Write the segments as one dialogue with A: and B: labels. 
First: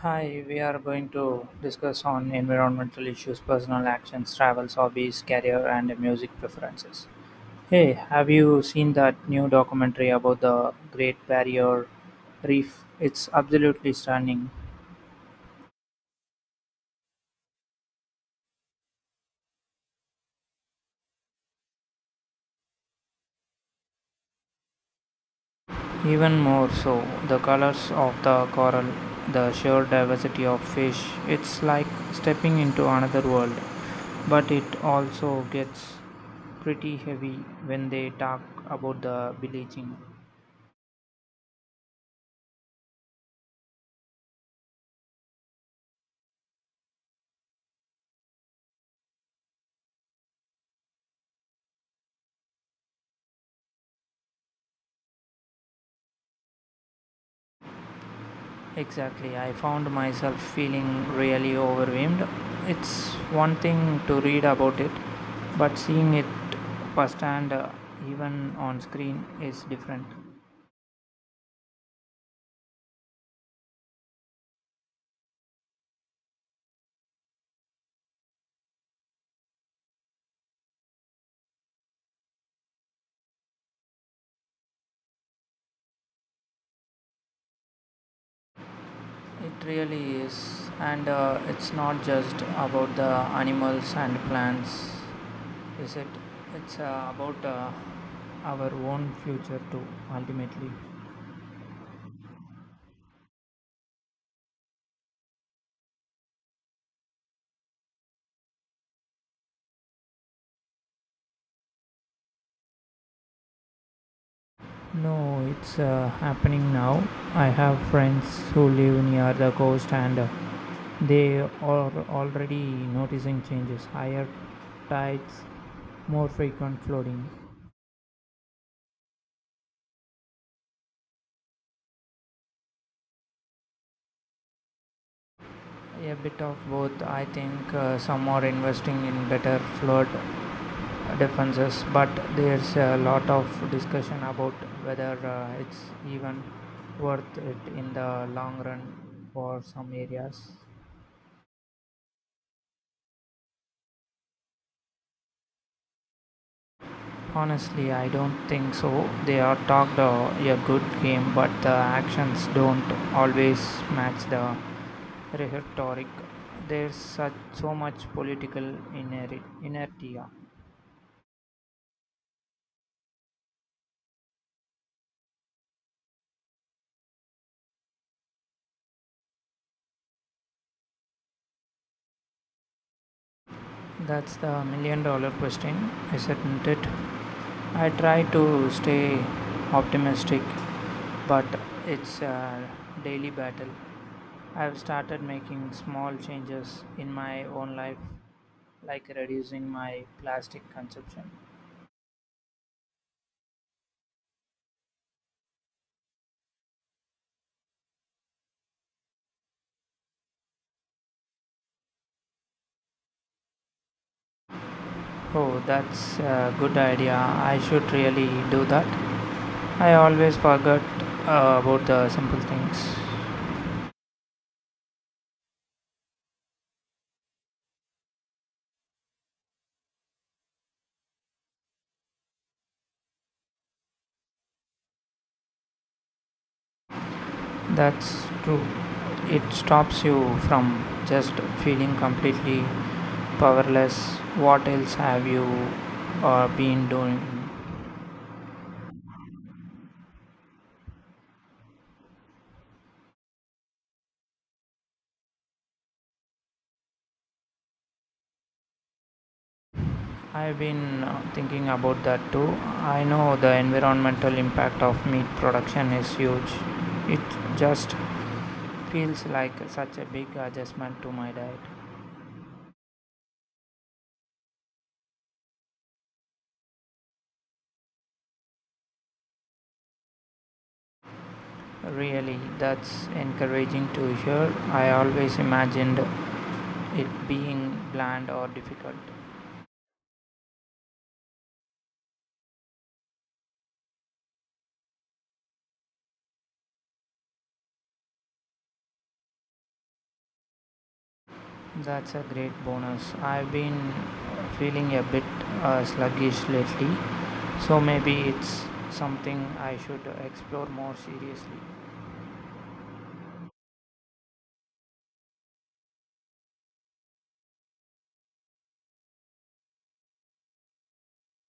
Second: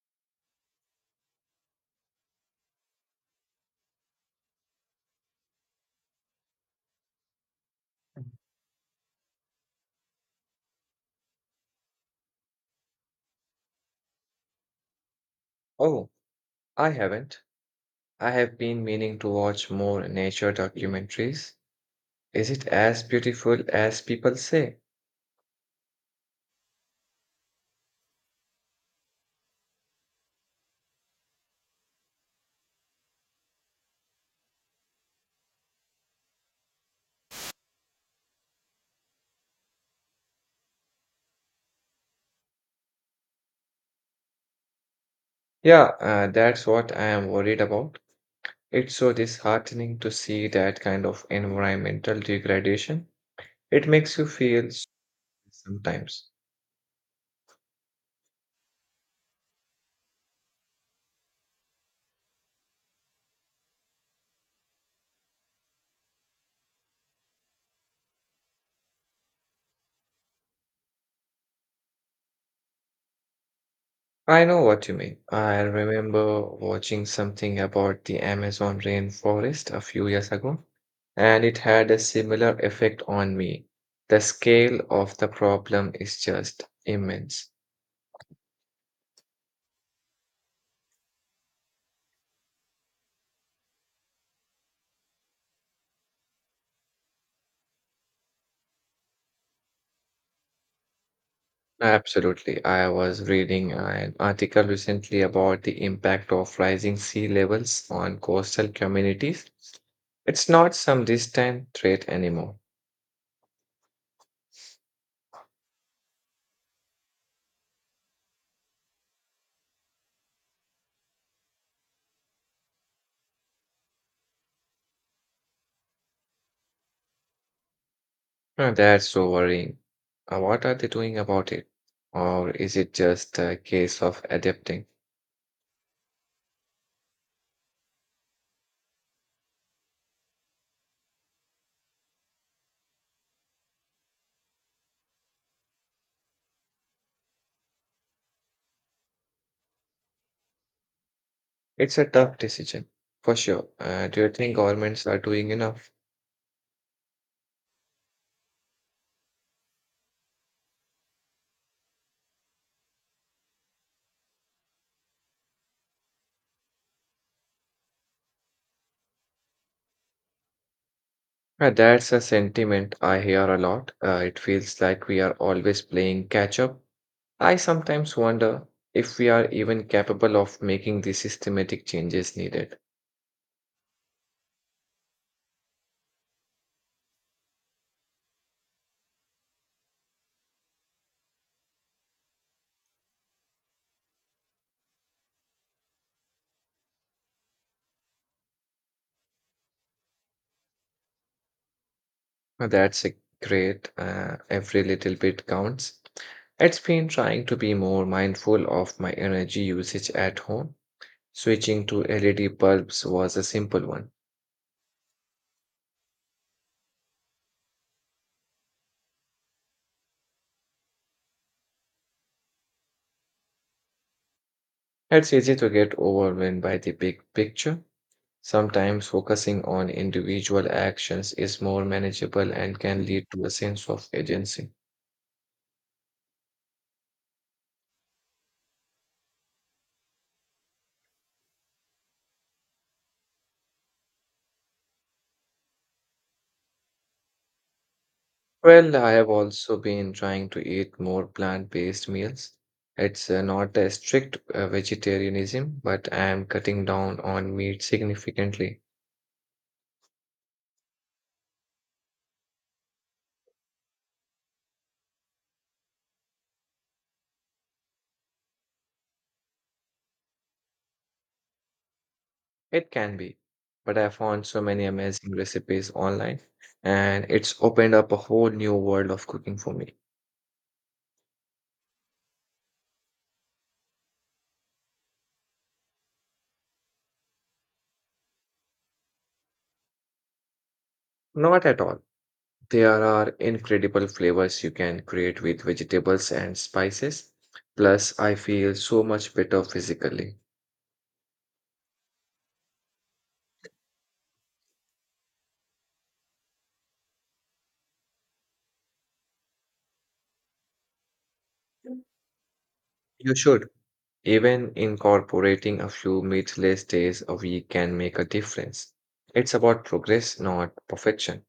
A: Hi, we are going to discuss on environmental issues, personal actions, travels, hobbies, career, and music preferences. Hey, have you seen that new documentary about the Great Barrier Reef? It's absolutely stunning.
B: Oh, I haven't. I have been meaning to watch more nature documentaries. Is it as beautiful as people say?
A: Even more so, the colors of the coral, the sheer diversity of fish, it's like stepping into another world. But it also gets pretty heavy when they talk about the bleaching.
B: Yeah, that's what I am worried about. It's so disheartening to see that kind of environmental degradation. It makes you sometimes.
A: Exactly. I found myself feeling really overwhelmed. It's one thing to read about it, but seeing it firsthand, even on screen, is different.
B: I know what you mean. I remember watching something about the Amazon rainforest a few years ago, and it had a similar effect on me. The scale of the problem is just immense.
A: It really is. And it's not just about the animals and plants, is it? It's about our own future too, ultimately.
B: Absolutely. I was reading an article recently about the impact of rising sea levels on coastal communities. It's not some distant threat anymore.
A: No, it's happening now. I have friends who live near the coast and they are already noticing changes, higher tides, more frequent flooding.
B: That's so worrying. What are they doing about it? Or is it just a case of adapting?
A: A bit of both. I think some are investing in better flood defenses, but there's a lot of discussion about whether it's even worth it in the long run for some areas.
B: It's a tough decision, for sure. Do you think governments are doing enough?
A: Honestly, I don't think so. They are talked a good game, but the actions don't always match the rhetoric. There's such so much political inertia.
B: Yeah, that's a sentiment I hear a lot. It feels like we are always playing catch up. I sometimes wonder if we are even capable of making the systematic changes needed.
A: That's the million-dollar question, isn't it? I try to stay optimistic, but it's a daily battle. I've started making small changes in my own life, like reducing my plastic consumption.
B: That's a great, every little bit counts. It's been trying to be more mindful of my energy usage at home. Switching to LED bulbs was a simple one.
A: Oh, that's a good idea. I should really do that. I always forget about the simple things.
B: It's easy to get overwhelmed by the big picture. Sometimes focusing on individual actions is more manageable and can lead to a sense of agency.
A: That's true. It stops you from just feeling completely powerless. What else have you been doing?
B: Well, I have also been trying to eat more plant-based meals. It's not a strict vegetarianism, but I am cutting down on meat significantly.
A: I've been thinking about that too. I know the environmental impact of meat production is huge. It just feels like such a big adjustment to my diet.
B: It can be, but I found so many amazing recipes online, and it's opened up a whole new world of cooking for me.
A: Really, that's encouraging to hear. I always imagined it being bland or difficult.
B: Not at all. There are incredible flavors you can create with vegetables and spices. Plus, I feel so much better physically.
A: That's a great bonus. I've been feeling a bit sluggish lately, so maybe it's something I should explore more seriously.
B: You should. Even incorporating a few meatless days a week can make a difference. It's about progress, not perfection.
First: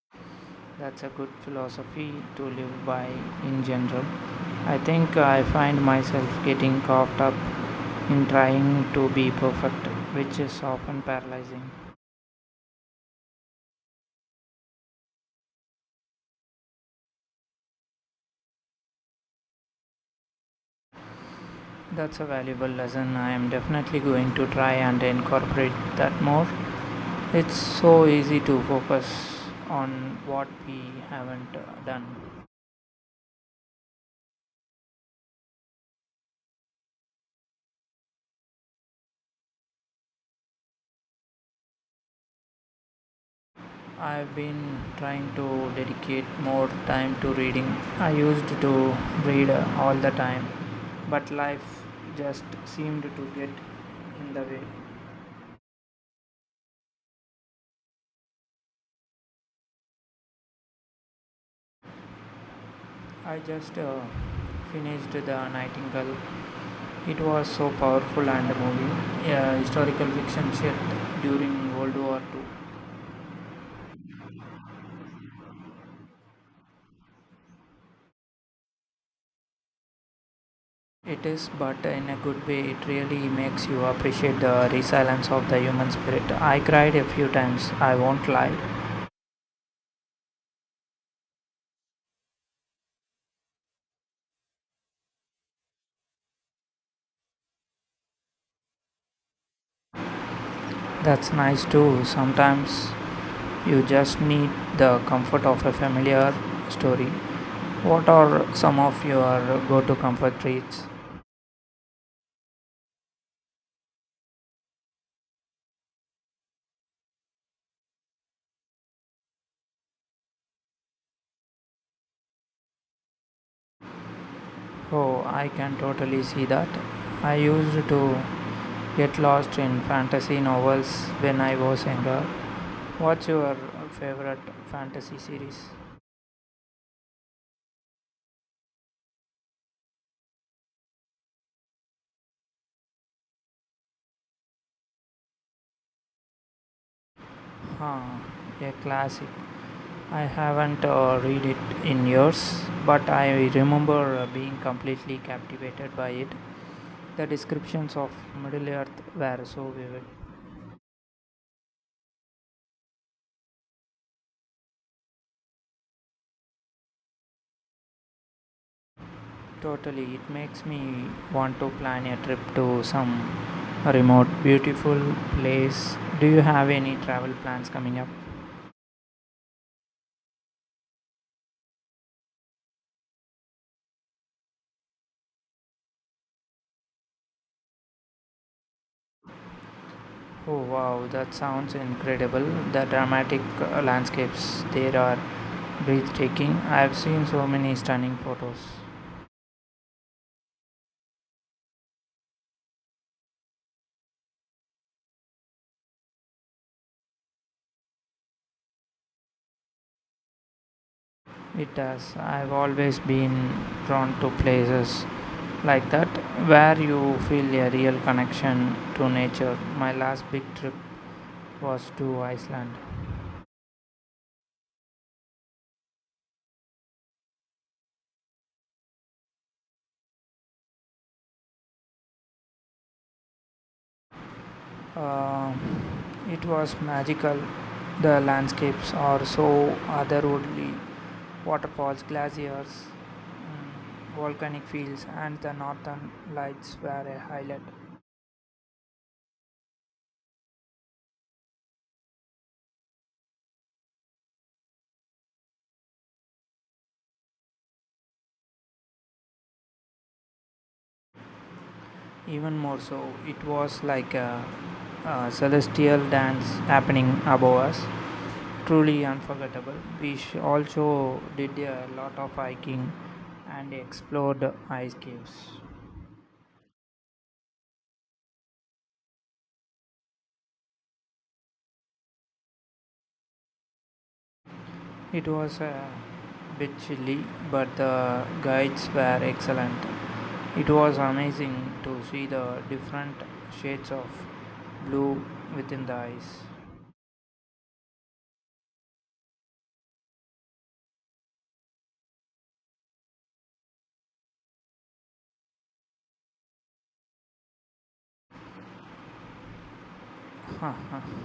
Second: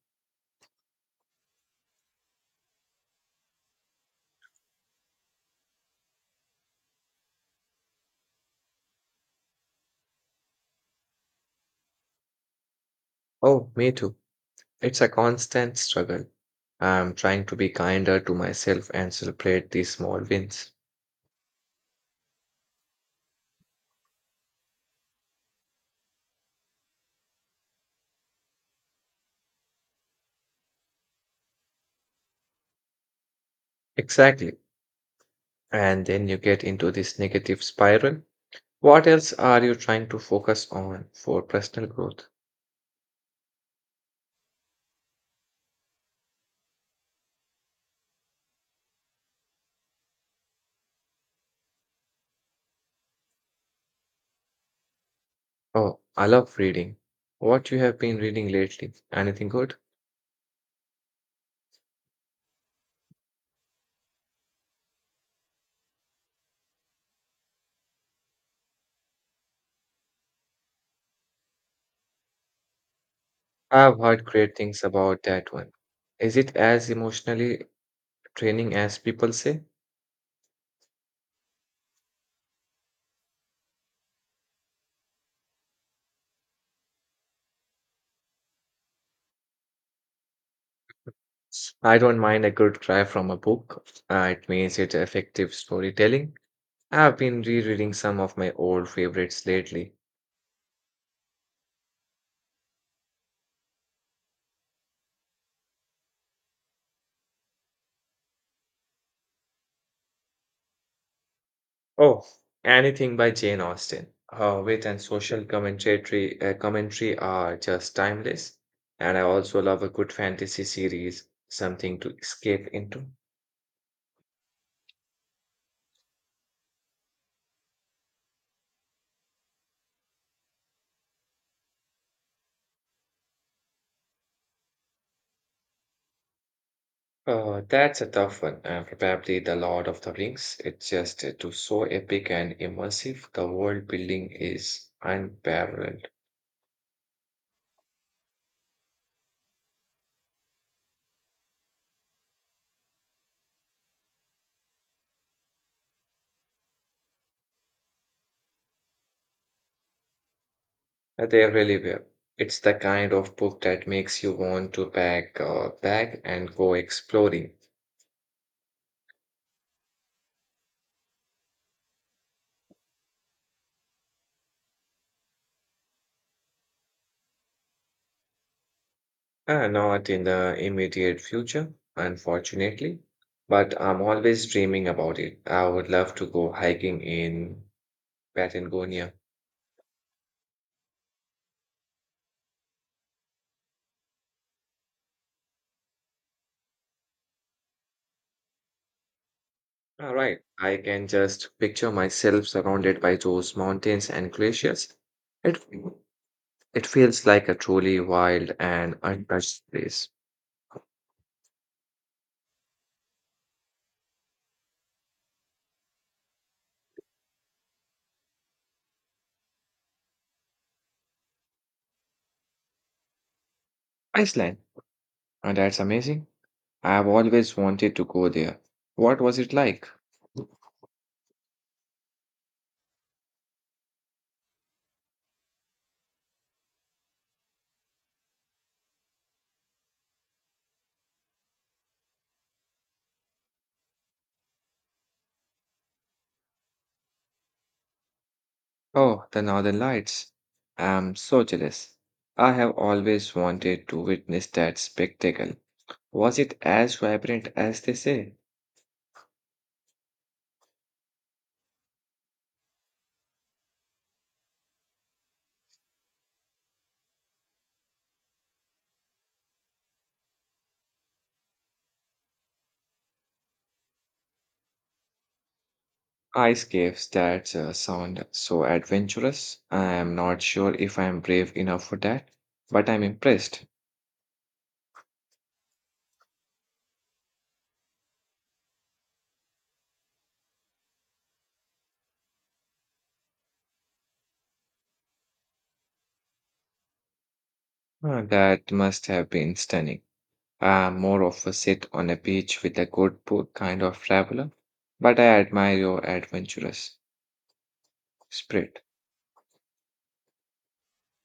A: That's a good philosophy to live by in general. I think I find myself getting caught up in trying to be perfect, which is often paralyzing.
B: Oh, me too. It's a constant struggle. I'm trying to be kinder to myself and celebrate these small wins.
A: That's a valuable lesson. I am definitely going to try and incorporate that more. It's so easy to focus on what we haven't done.
B: Exactly. And then you get into this negative spiral. What else are you trying to focus on for personal growth?
A: I've been trying to dedicate more time to reading. I used to read all the time, but life just seemed to get in the way.
B: Oh, I love reading. What you have been reading lately? Anything good?
A: I just finished The Nightingale. It was so powerful and moving. A historical fiction set during World War II.
B: I've heard great things about that one. Is it as emotionally draining as people say?
A: It is, but in a good way, it really makes you appreciate the resilience of the human spirit. I cried a few times, I won't lie.
B: I don't mind a good cry from a book. It means it's effective storytelling. I've been rereading some of my old favorites lately.
A: That's nice too. Sometimes you just need the comfort of a familiar story. What are some of your go to comfort reads?
B: Oh, anything by Jane Austen. Her wit and social commentary are just timeless. And I also love a good fantasy series, something to escape into.
A: Oh, I can totally see that. I used to get lost in fantasy novels when I was younger. What's your favorite fantasy series?
B: That's a tough one. Probably The Lord of the Rings. It's just too so epic and immersive. The world building is unparalleled.
A: Huh, a classic. I haven't read it in years, but I remember being completely captivated by it. The descriptions of Middle Earth were so vivid.
B: They really were. It's the kind of book that makes you want to pack a bag and go exploring.
A: Totally, it makes me want to plan a trip to some remote, beautiful place. Do you have any travel plans coming up?
B: Not in the immediate future, unfortunately, but I'm always dreaming about it. I would love to go hiking in Patagonia.
A: Oh wow, that sounds incredible. The dramatic landscapes there are breathtaking. I've seen so many stunning photos.
B: All right, I can just picture myself surrounded by those mountains and glaciers. It it feels like a truly wild and untouched place.
A: It does. I've always been drawn to places like that where you feel a real connection to nature. My last big trip was to Iceland.
B: Iceland, and that's amazing. I've always wanted to go there. What was it like?
A: Uh, it was magical. The landscapes are so otherworldly waterfalls, glaciers, volcanic fields, and the northern lights were a highlight.
B: Oh, the Northern Lights. I'm so jealous. I have always wanted to witness that spectacle. Was it as vibrant as they say?
A: Even more so, it was like a celestial dance happening above us. Truly unforgettable. Also did a lot of hiking and explored ice caves.
B: Ice caves that sound so adventurous. I am not sure if I am brave enough for that, but I'm impressed.
A: It was a bit chilly, but the guides were excellent. It was amazing to see the different shades of blue within the ice.
B: That must have been stunning. I'm more of a sit on a beach with a good book kind of traveler, but I admire your adventurous spirit.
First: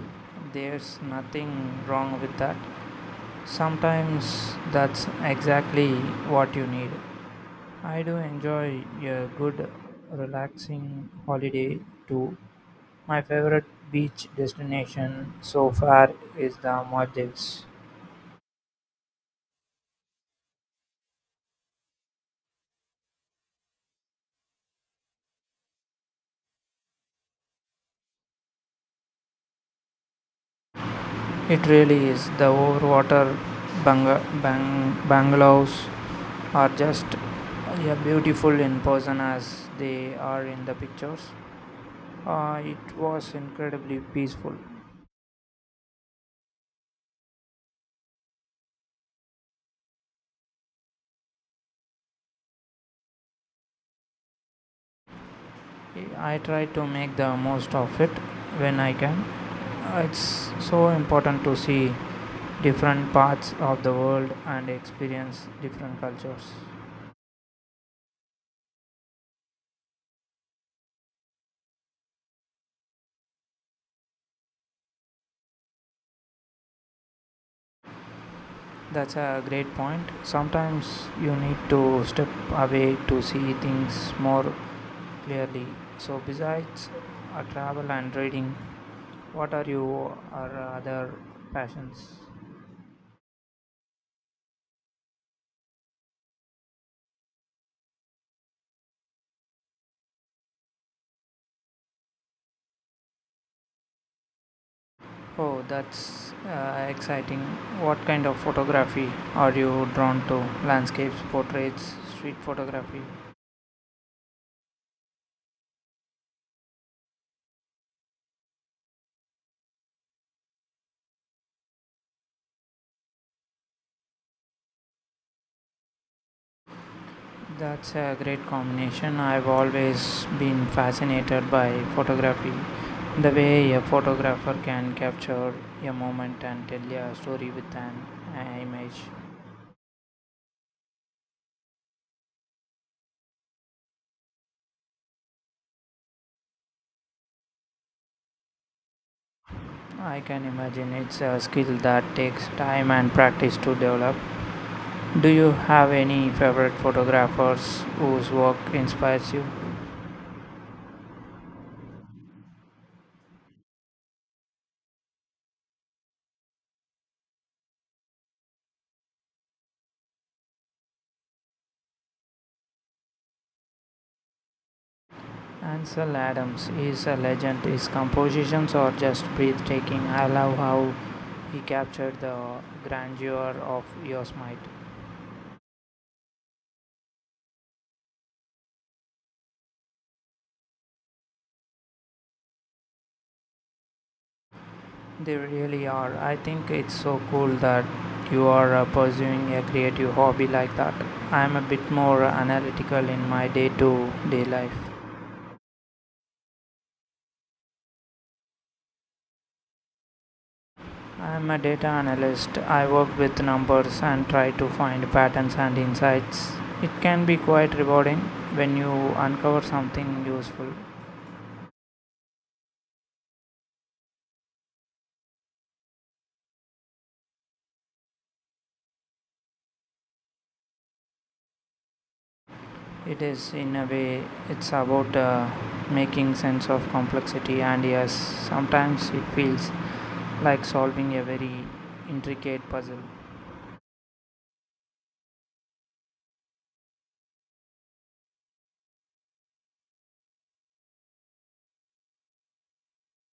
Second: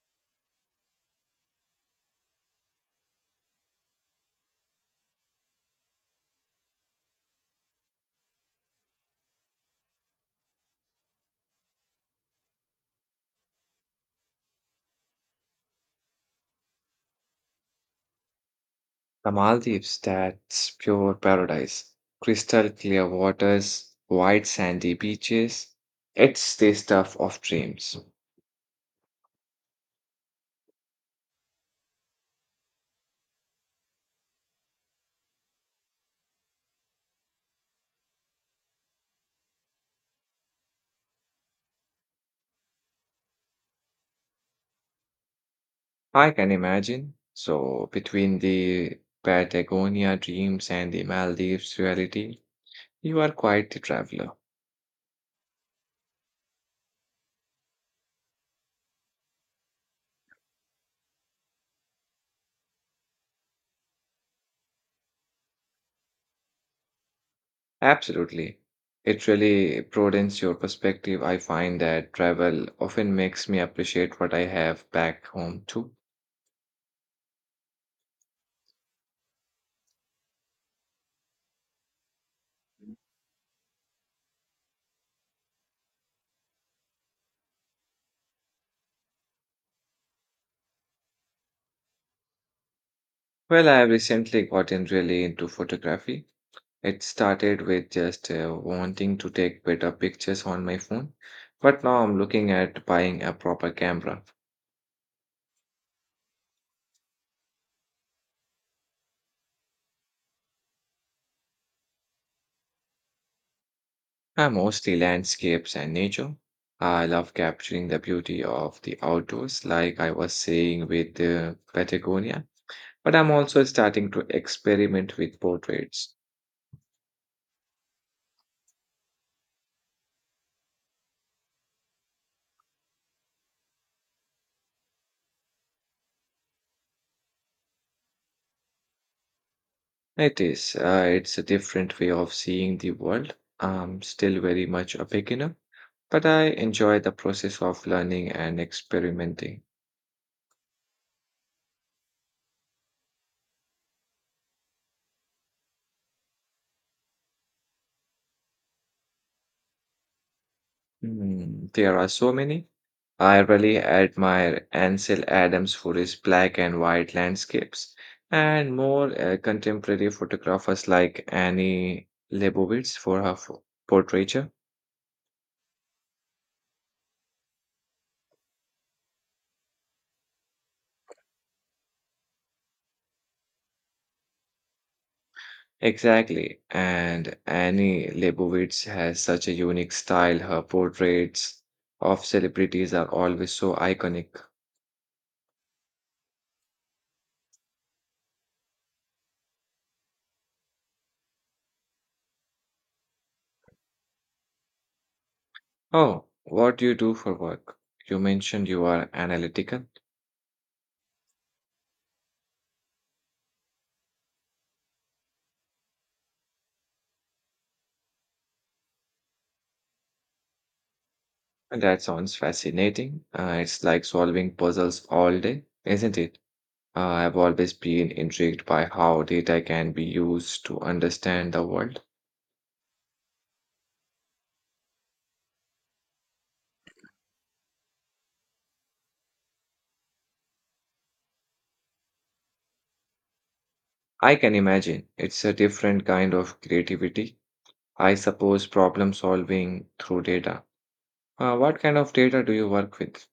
A: There's nothing wrong with that. Sometimes that's exactly what you need. I do enjoy a good, relaxing holiday too. My favorite beach destination so far is the Maldives.
B: The Maldives, that's pure paradise. Crystal clear waters, white sandy beaches. It's the stuff of dreams.
A: It really is. The overwater bungalows are just yeah, beautiful in person as they are in the pictures. It was incredibly peaceful.
B: I can imagine. So, between the Patagonia dreams and the Maldives reality, you are quite the traveler.
A: I try to make the most of it when I can. It's so important to see different parts of the world and experience different cultures.
B: Absolutely. It really broadens your perspective. I find that travel often makes me appreciate what I have back home too.
A: That's a great point. Sometimes you need to step away to see things more clearly. So, besides travel and reading, what are your or other passions?
B: Well, I have recently gotten really into photography. It started with just wanting to take better pictures on my phone, but now I'm looking at buying a proper camera.
A: Oh, that's exciting. What kind of photography are you drawn to? Landscapes, portraits, street photography?
B: I mostly landscapes and nature. I love capturing the beauty of the outdoors, like I was saying with Patagonia. But I'm also starting to experiment with portraits.
A: That's a great combination. I've always been fascinated by photography. The way a photographer can capture a moment and tell a story with an image.
B: It's a different way of seeing the world. I'm still very much a beginner, but I enjoy the process of learning and experimenting.
A: I can imagine it's a skill that takes time and practice to develop. Do you have any favorite photographers whose work inspires you?
B: Hmm, there are so many. I really admire Ansel Adams for his black and white landscapes, and more contemporary photographers like Annie Leibovitz for her portraiture.
A: Ansel Adams is a legend. His compositions are just breathtaking. I love how he captured the grandeur of Yosemite.
B: Exactly, and Annie Leibovitz has such a unique style. Her portraits of celebrities are always so iconic.
A: They really are. I think it's so cool that you are pursuing a creative hobby like that. I'm a bit more analytical in my day to day life.
B: Oh, what do you do for work? You mentioned you are analytical.
A: I'm a data analyst. I work with numbers and try to find patterns and insights. It can be quite rewarding when you uncover something useful.
B: That sounds fascinating. It's like solving puzzles all day, isn't it? I've always been intrigued by how data can be used to understand the world.
A: It is, in a way, it's about making sense of complexity, and yes, sometimes it feels like solving a very intricate puzzle.
B: I can imagine it's a different kind of creativity. I suppose problem solving through data. What kind of data do you work with?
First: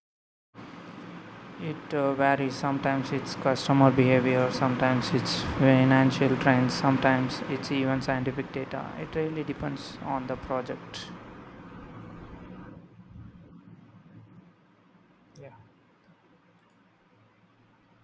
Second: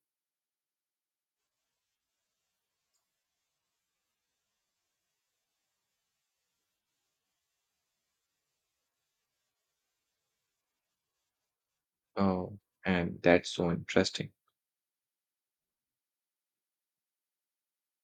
A: It varies. Sometimes it's customer behavior, sometimes it's financial trends, sometimes it's even scientific data. It really depends on the project.
B: Oh, and that's so interesting.
A: Yeah.